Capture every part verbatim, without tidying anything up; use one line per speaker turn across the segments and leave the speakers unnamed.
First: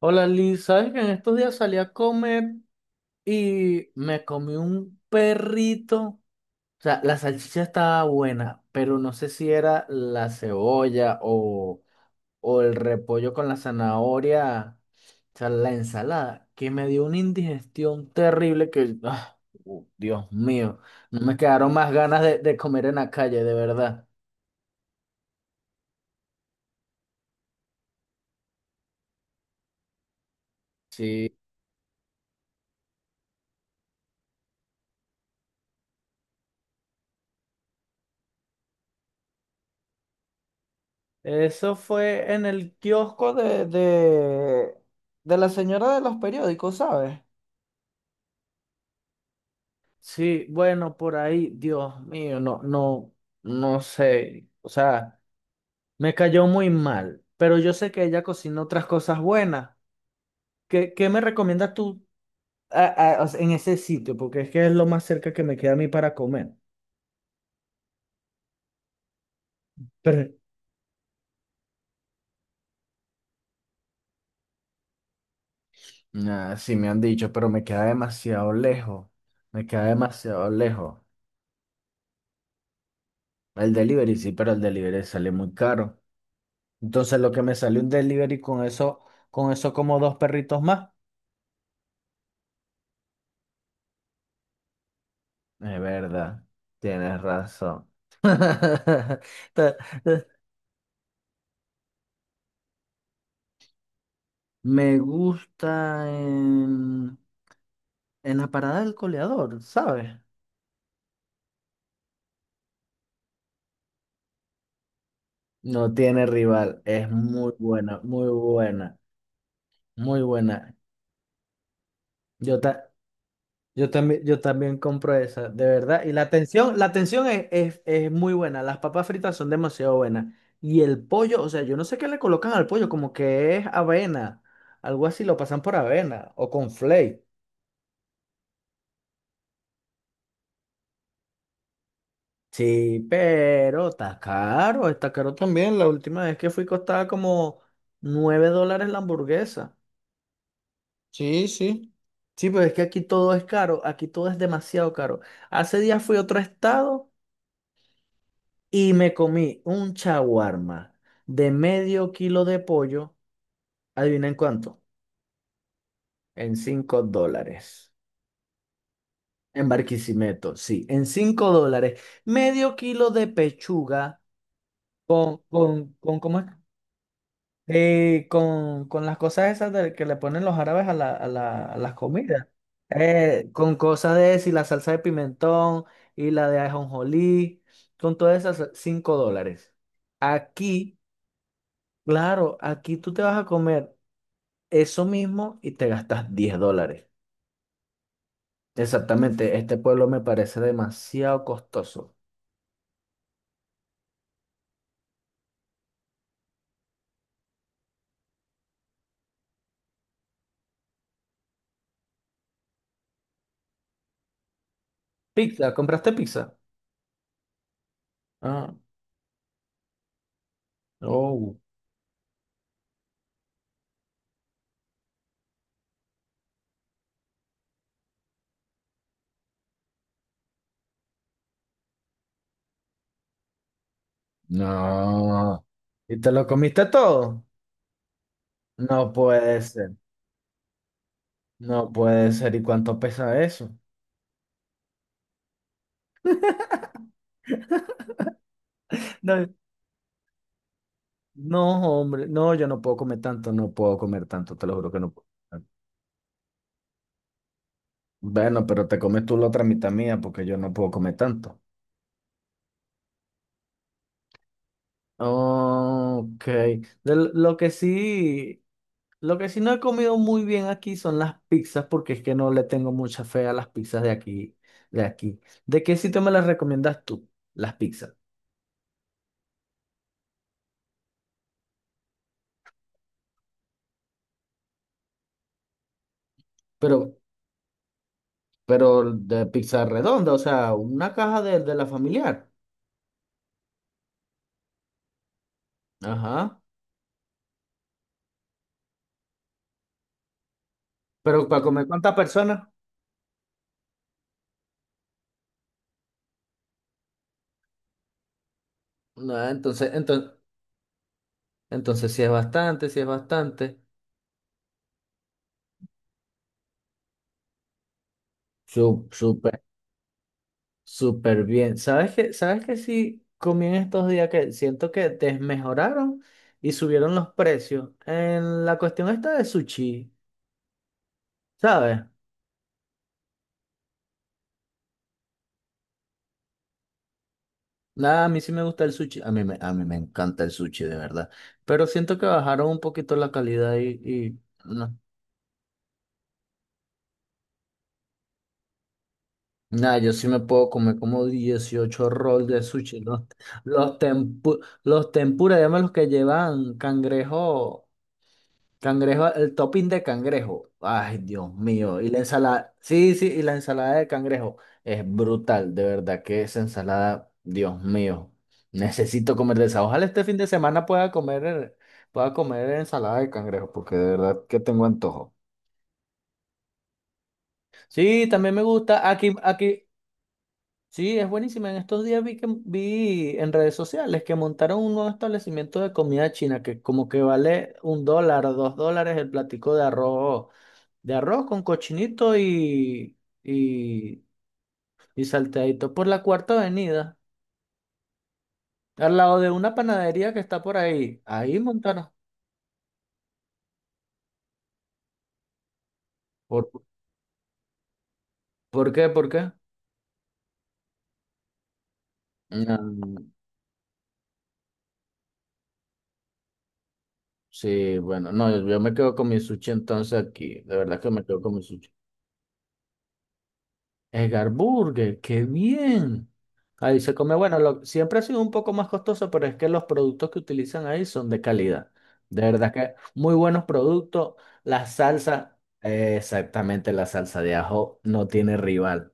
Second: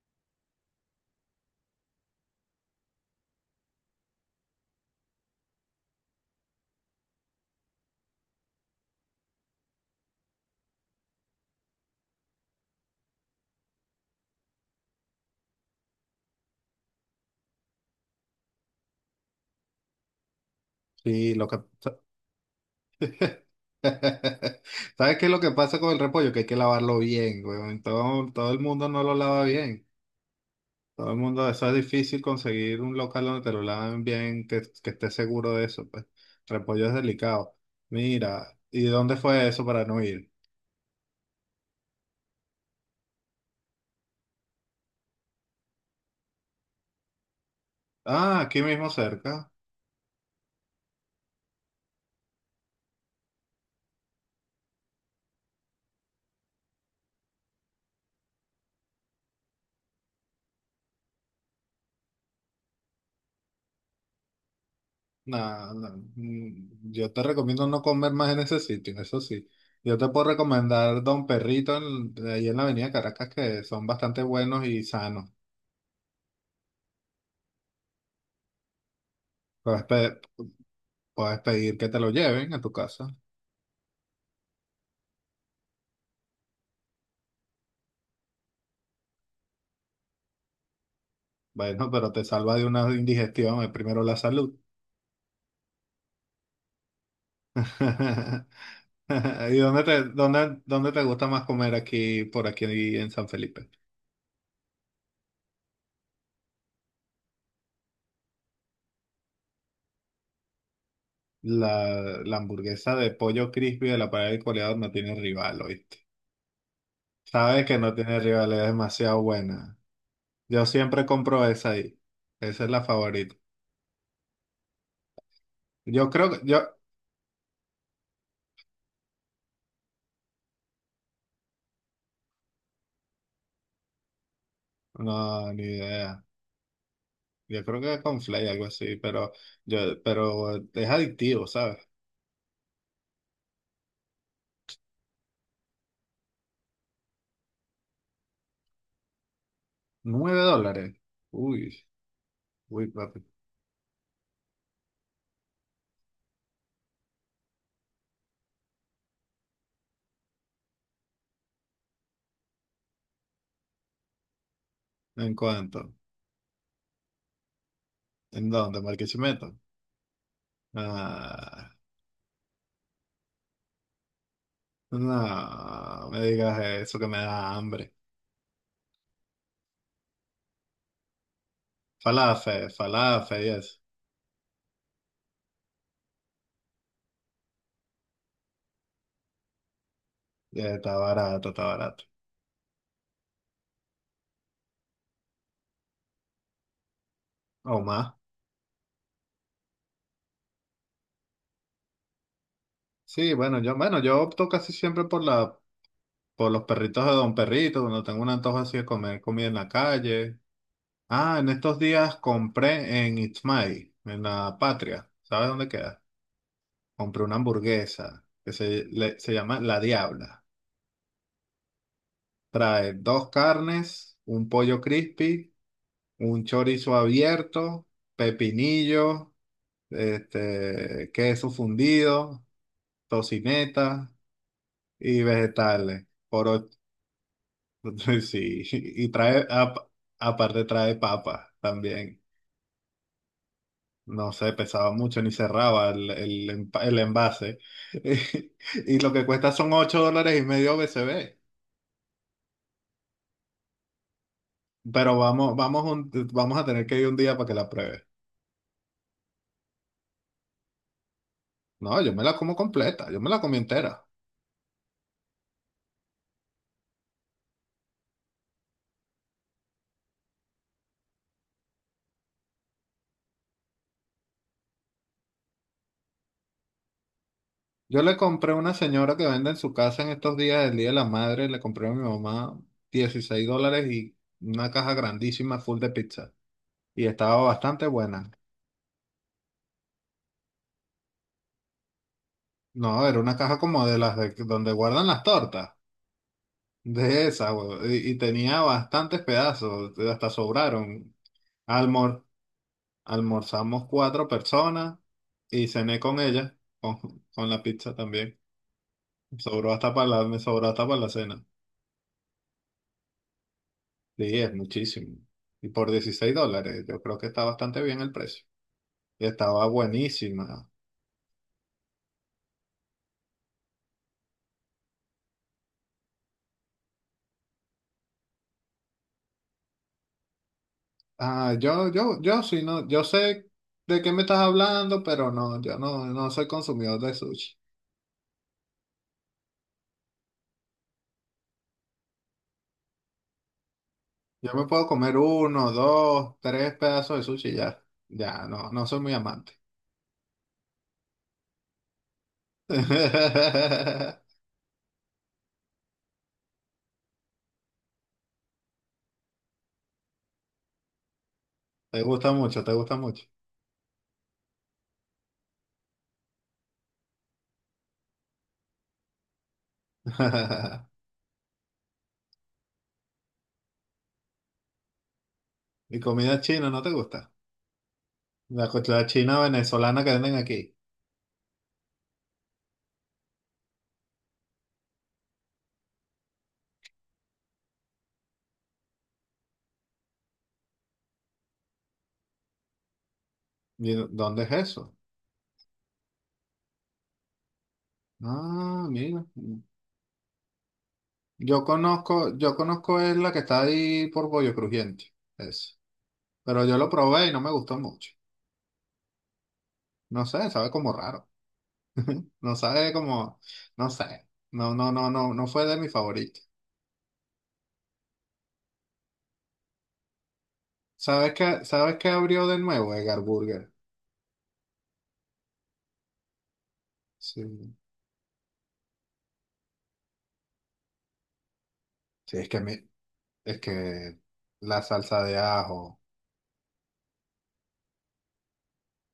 Hola Liz, ¿sabes que en estos días salí a comer y me comí un perrito? O sea, la salchicha estaba buena, pero no sé si era la cebolla o, o el repollo con la zanahoria, o sea, la ensalada, que me dio una indigestión terrible que, ah, uh, Dios mío, no
Sí,
me
lo que
quedaron más ganas de, de comer en la calle, de verdad.
¿Sabes qué es lo que pasa con el repollo? Que hay que lavarlo bien, weón. Todo, todo el mundo no lo lava bien. Todo el
Sí.
mundo, eso es difícil conseguir un local donde te lo laven bien, que, que estés seguro de eso, pues. Repollo es delicado. Mira, ¿y dónde fue eso para no ir?
Eso fue en el kiosco de, de, de la señora de los periódicos, ¿sabes?
Ah, aquí mismo cerca.
Sí, bueno, por ahí, Dios mío, no, no, no sé, o sea, me cayó muy mal, pero yo sé que ella cocina otras cosas buenas. ¿Qué, qué me recomiendas tú a- a- o sea, ¿en ese sitio? Porque es que es lo más cerca que me
Nah,
queda a mí
nah.
para comer.
mm, Yo te recomiendo no comer más en ese sitio, eso sí. Yo te
Pero,
puedo recomendar Don Perrito en- ahí en la Avenida Caracas, que son bastante buenos y sanos.
Ah, sí, me han dicho, pero me queda demasiado lejos. Me queda
Puedes, pe-
demasiado lejos.
puedes pedir que te lo lleven a tu casa.
El delivery, sí, pero el delivery sale muy caro. Entonces lo que me salió un delivery con eso, con eso como dos perritos más.
Bueno, pero te salva de una indigestión, eh, primero la salud.
Es verdad, tienes razón. Ta-
¿Y
ta-
dónde te, dónde, dónde te gusta más comer aquí, por aquí en San Felipe?
Me gusta en, en la parada del coleador, ¿sabes?
La, la hamburguesa de pollo crispy de la parada del Coleador no tiene rival,
No
¿oíste?
tiene rival, es muy
Sabes que no
buena,
tiene
muy
rival, es
buena,
demasiado buena.
muy
Yo
buena.
siempre compro esa ahí.
Yo,
Esa es la
ta-
favorita.
Yo también, yo también compro esa, de verdad.
Yo
Y la
creo que, yo,
atención, la atención es, es, es muy buena. Las papas fritas son demasiado buenas. Y el pollo, o sea, yo no sé qué le colocan al pollo, como que es avena. Algo así, lo
no,
pasan
ni
por
idea.
avena o con flake.
Yo creo que es con Flay, algo así, pero yo, pero es adictivo, ¿sabes?
Sí, pero está caro, está caro también. La última vez que fui costaba como nueve dólares la hamburguesa.
Nueve dólares.
Sí,
Uy,
sí. Sí, pero es que
uy,
aquí
papi.
todo es caro, aquí todo es demasiado caro. Hace días fui a otro estado. Y me comí un chaguarma de medio kilo de pollo. ¿Adivina en cuánto?
¿En cuánto?
En cinco dólares.
¿En dónde? ¿Marquisimeto?
En Barquisimeto, sí, en cinco
Ah,
dólares. Medio kilo de pechuga con, con,
no,
con,
me
¿cómo es?
digas eso que me da hambre.
Eh, con, con las cosas esas de, que le ponen los árabes a, la, a, la- a las comidas.
Falafel, falafel,
Eh,
y
con
eso.
cosas de si la salsa de pimentón y la de ajonjolí, con todas esas, cinco dólares.
Y está
Aquí,
barato, está barato.
claro, aquí tú te vas a comer eso mismo y te gastas diez dólares.
O más.
Exactamente, este pueblo me parece demasiado costoso.
Sí, bueno, yo, bueno, yo opto casi siempre por la, por los perritos de Don Perrito, cuando tengo un antojo así de comer comida en la calle. Ah, en estos días compré en Itzmay, en la Patria. ¿Sabes dónde
Pizza,
queda?
¿compraste pizza?
Compré una hamburguesa que
Ah,
se, le- se llama La Diabla.
oh,
Trae dos carnes, un pollo crispy, un chorizo abierto, pepinillo, este, queso fundido, tocineta y
no.
vegetales.
¿Y te lo
Por och-
comiste todo?
sí, y
No
trae,
puede
ap-
ser,
aparte trae papa
no
también.
puede ser. ¿Y cuánto pesa eso?
No sé, pesaba mucho ni cerraba el, el empa- el envase. Y lo que
No,
cuesta son ocho dólares y medio B C B.
no, hombre, no, yo no puedo comer tanto, no puedo comer tanto, te lo juro que no
Pero
puedo.
vamos, vamos, un- vamos a tener que ir un día para que la pruebe.
Bueno, pero te comes tú la otra mitad mía porque yo no puedo comer tanto.
No, yo me la como completa, yo me la comí entera.
Ok. De lo lo que sí Lo que sí no he comido muy bien aquí son las pizzas, porque es que no le tengo mucha fe a las pizzas de aquí, de aquí. ¿De qué sitio me las recomiendas tú, las
Yo
pizzas?
le compré a una señora que vende en su casa en estos días del Día de la Madre, le compré a mi mamá dieciséis dólares y una caja grandísima full de pizza.
Pero,
Y estaba bastante buena.
pero de pizza redonda, o sea, una caja de, de la familiar.
No, era una caja como de las de donde guardan las tortas,
Ajá.
de esa, güey, y, y tenía bastantes pedazos, hasta sobraron.
Pero para comer cuántas
Almor,
personas,
almorzamos cuatro personas y cené con ella, con, con la pizza también.
no,
Sobró
entonces,
hasta para la,
entonces,
me sobró hasta para la cena.
entonces sí es bastante, sí es bastante.
Sí, es muchísimo. Y por dieciséis dólares, yo creo que está bastante bien el precio. Y
súper
estaba buenísima.
Súper bien. ¿Sabes qué? ¿Sabes qué sí comí en estos días que siento que desmejoraron y subieron los precios? En la cuestión esta de sushi,
Ah, yo,
¿sabes?
yo, yo sí, no, yo sé de qué me estás hablando, pero no, yo no, no soy consumidor de sushi.
Nada, a mí sí me gusta el sushi. A mí me, a mí me encanta el sushi, de verdad. Pero siento que bajaron un poquito la calidad y, y
Yo me puedo
no.
comer uno, dos, tres pedazos de sushi y ya. Ya, no, no soy muy amante.
Nada, yo sí me puedo comer como dieciocho rolls de sushi. Los, los, tempu- los tempura, llaman los que llevan cangrejo. Cangrejo, el topping de cangrejo. Ay, Dios mío.
Te
Y la
gusta mucho, te
ensalada,
gusta
sí,
mucho.
sí, y la ensalada de cangrejo es brutal, de verdad que esa ensalada, Dios mío. Necesito comer de esa. Ojalá este fin de semana pueda comer, pueda comer ensalada de cangrejo, porque de verdad que tengo antojo.
¿Y comida china no te gusta?
Sí, también me
La, co-
gusta. Aquí,
china
aquí,
venezolana que venden aquí.
sí, es buenísima. En estos días vi que vi en redes sociales que montaron un nuevo establecimiento de comida china que como que vale un dólar, dos dólares el platico de arroz de arroz con cochinito y,
¿Y
y,
dónde es eso?
y salteadito por la Cuarta Avenida,
Ah,
al
mira.
lado de una panadería que está por ahí. Ahí
Yo
montaron.
conozco, yo conozco es la que está ahí por Pollo Crujiente, eso. Pero
¿Por,
yo lo probé y no me gustó mucho.
por qué? ¿Por qué?
No sé, sabe como raro. No sabe
Mm,
como, no sé. No, no, no, no, no fue de mi favorito.
sí, bueno, no, yo, yo me quedo con mi sushi entonces aquí. De verdad que me
¿Sabes
quedo con mi
qué,
sushi.
sabes qué abrió de nuevo Edgar Burger?
Edgar Burger, qué bien. Ahí se come, bueno,
Sí.
lo- siempre ha sido un poco más costoso, pero es que los productos que utilizan ahí son de calidad.
Sí,
De
es que mi-
verdad que muy
es
buenos
que
productos.
la
La
salsa de
salsa,
ajo
eh, exactamente, la salsa de ajo no tiene rival.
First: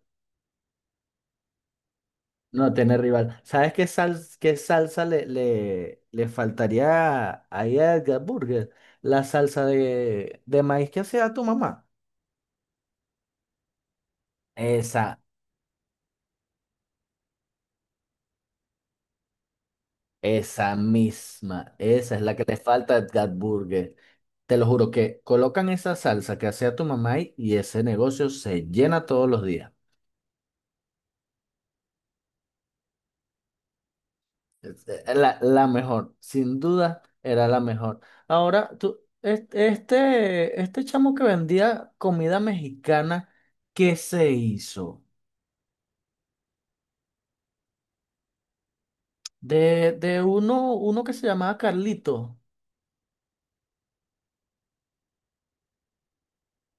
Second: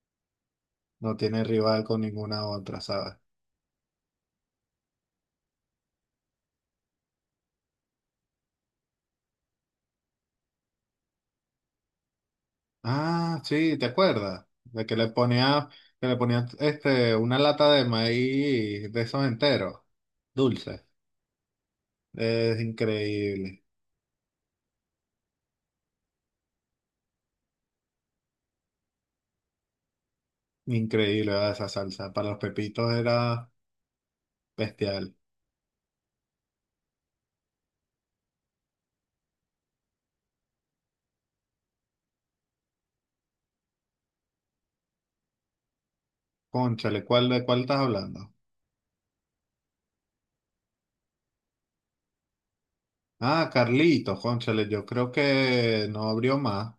no tiene rival con ninguna
No
otra,
tiene
¿sabes?
rival. ¿Sabes qué, sal, qué salsa le, le, le faltaría ahí a Edgar Burger? La salsa de, de maíz que hacía tu mamá.
Ah, sí, ¿te acuerdas? De que le
Esa,
ponía, que le ponía este, una lata de maíz de esos enteros,
Esa
dulce.
misma, esa es la que le
Es
falta a Edgar
increíble,
Burger. Te lo juro que colocan esa salsa que hacía tu mamá y y ese negocio se llena todos los días.
increíble, ¿verdad? Esa salsa. Para los pepitos era
Es- eh,
bestial.
La, la mejor, sin duda, era la mejor. Ahora, tú, es- este, este chamo que vendía comida mexicana, ¿qué se hizo?
Cónchale, ¿cuál, de cuál estás hablando?
De, de uno, uno que se llamaba Carlito.
Ah, Carlitos, cónchale, yo creo que no abrió más,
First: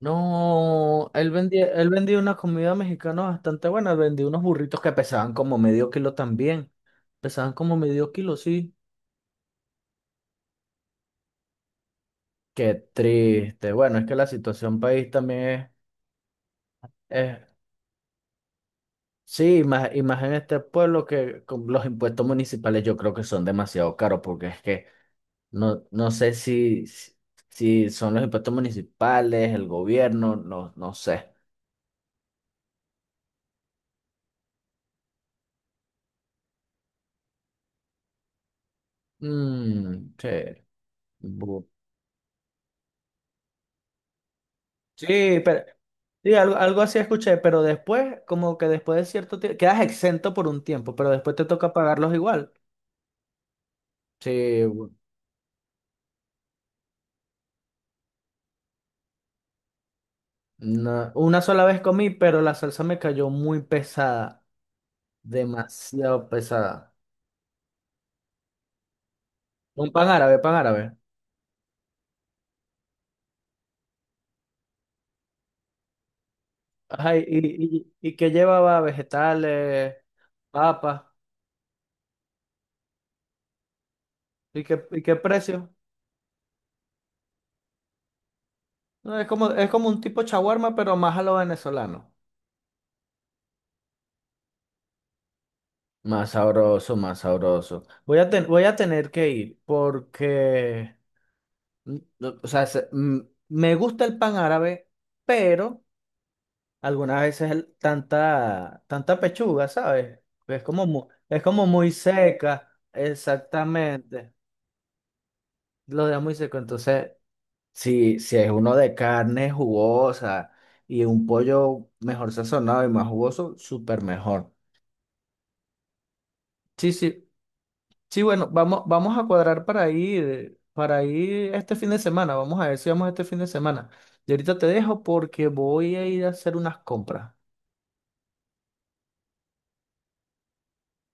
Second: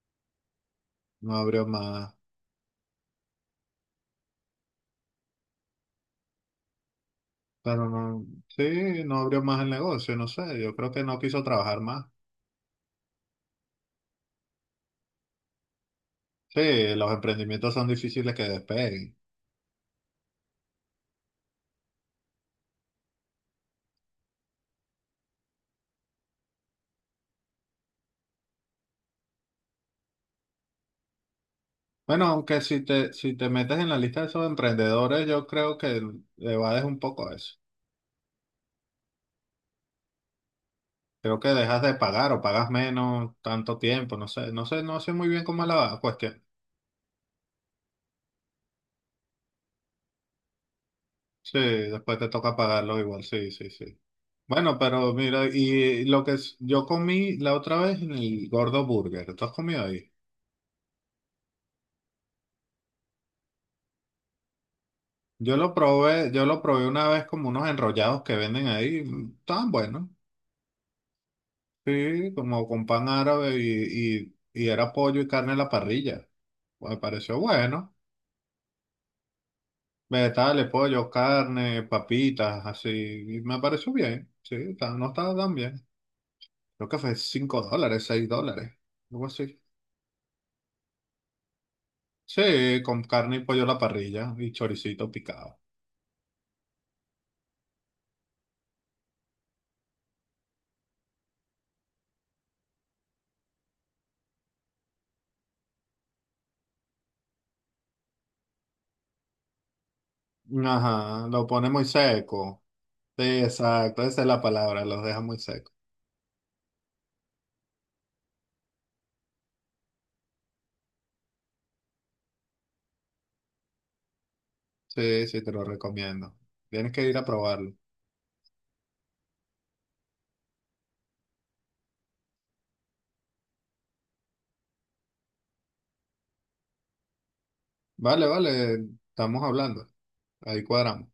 No, él
no
vendía,
abrió
él
más,
vendía una comida mexicana bastante buena, vendía unos burritos que pesaban como medio kilo también. Pesaban como
pero
medio
no,
kilo, sí.
sí, no abrió más el negocio, no sé, yo creo que no quiso trabajar más.
Qué triste. Bueno, es que la situación país también
Sí, los
es, es-
emprendimientos son difíciles que despeguen.
sí, y más, y más en este pueblo que con los impuestos municipales yo creo que son demasiado caros porque es que no, no sé si, si si son los impuestos municipales, el gobierno, no, no sé.
Bueno, aunque si te, si te metes en la lista de esos emprendedores, yo creo que evades un poco eso.
Mm, sí.
Creo que
Bu-
dejas de pagar o pagas menos tanto tiempo, no sé, no sé, no sé muy
Sí,
bien cómo
pero
es la
Sí,
cuestión.
algo, algo así escuché, pero después, como que después de cierto tiempo, quedas exento por un tiempo, pero después te
Sí,
toca pagarlos
después te
igual.
toca pagarlo igual, sí, sí, sí.
Sí,
Bueno,
bu-
pero mira, y lo que es- yo comí la otra vez en el Gordo Burger, ¿tú has comido ahí?
na- una sola vez comí, pero la salsa me cayó muy pesada,
Yo lo
demasiado
probé, yo lo probé
pesada.
una vez como unos enrollados que venden ahí, mm, estaban
Un pan
buenos,
árabe, pan árabe.
sí, como con pan árabe y, y, y era pollo y carne a la parrilla. Me
Ajá, y,
pareció
y,
bueno.
y, y que llevaba vegetales,
Vegetales,
papas,
pollo, carne, papitas, así. Y me pareció bien, sí,
¿y qué,
está-
y
no
qué
estaba tan
precio?
bien. Creo que fue cinco dólares, seis dólares,
No,
algo
es como,
así.
es como un tipo chaguarma, pero más a lo venezolano.
Sí, con carne y pollo a la parrilla y choricito picado.
Más sabroso, más sabroso. Voy a, ten- voy a tener que ir porque... Mm, no, O sea, se- mm, me gusta el pan árabe, pero algunas veces el- tanta, tanta pechuga, ¿sabes? Es como, mu-
Ajá,
es
lo
como
pone muy
muy
seco.
seca,
Sí, exacto, esa es
exactamente.
la palabra, los deja muy seco.
Lo deja muy seco. Entonces, si, si es uno de carne jugosa y un pollo mejor sazonado y más jugoso, súper mejor.
Sí, sí, te lo recomiendo.
Sí,
Tienes que ir a
sí.
probarlo.
Sí, bueno, vamos, vamos a cuadrar para ir, para ir este fin de semana. Vamos a ver si vamos este fin de semana. Y ahorita te dejo porque voy a ir a hacer unas compras.
Vale, vale, estamos hablando. Ahí cuadramos.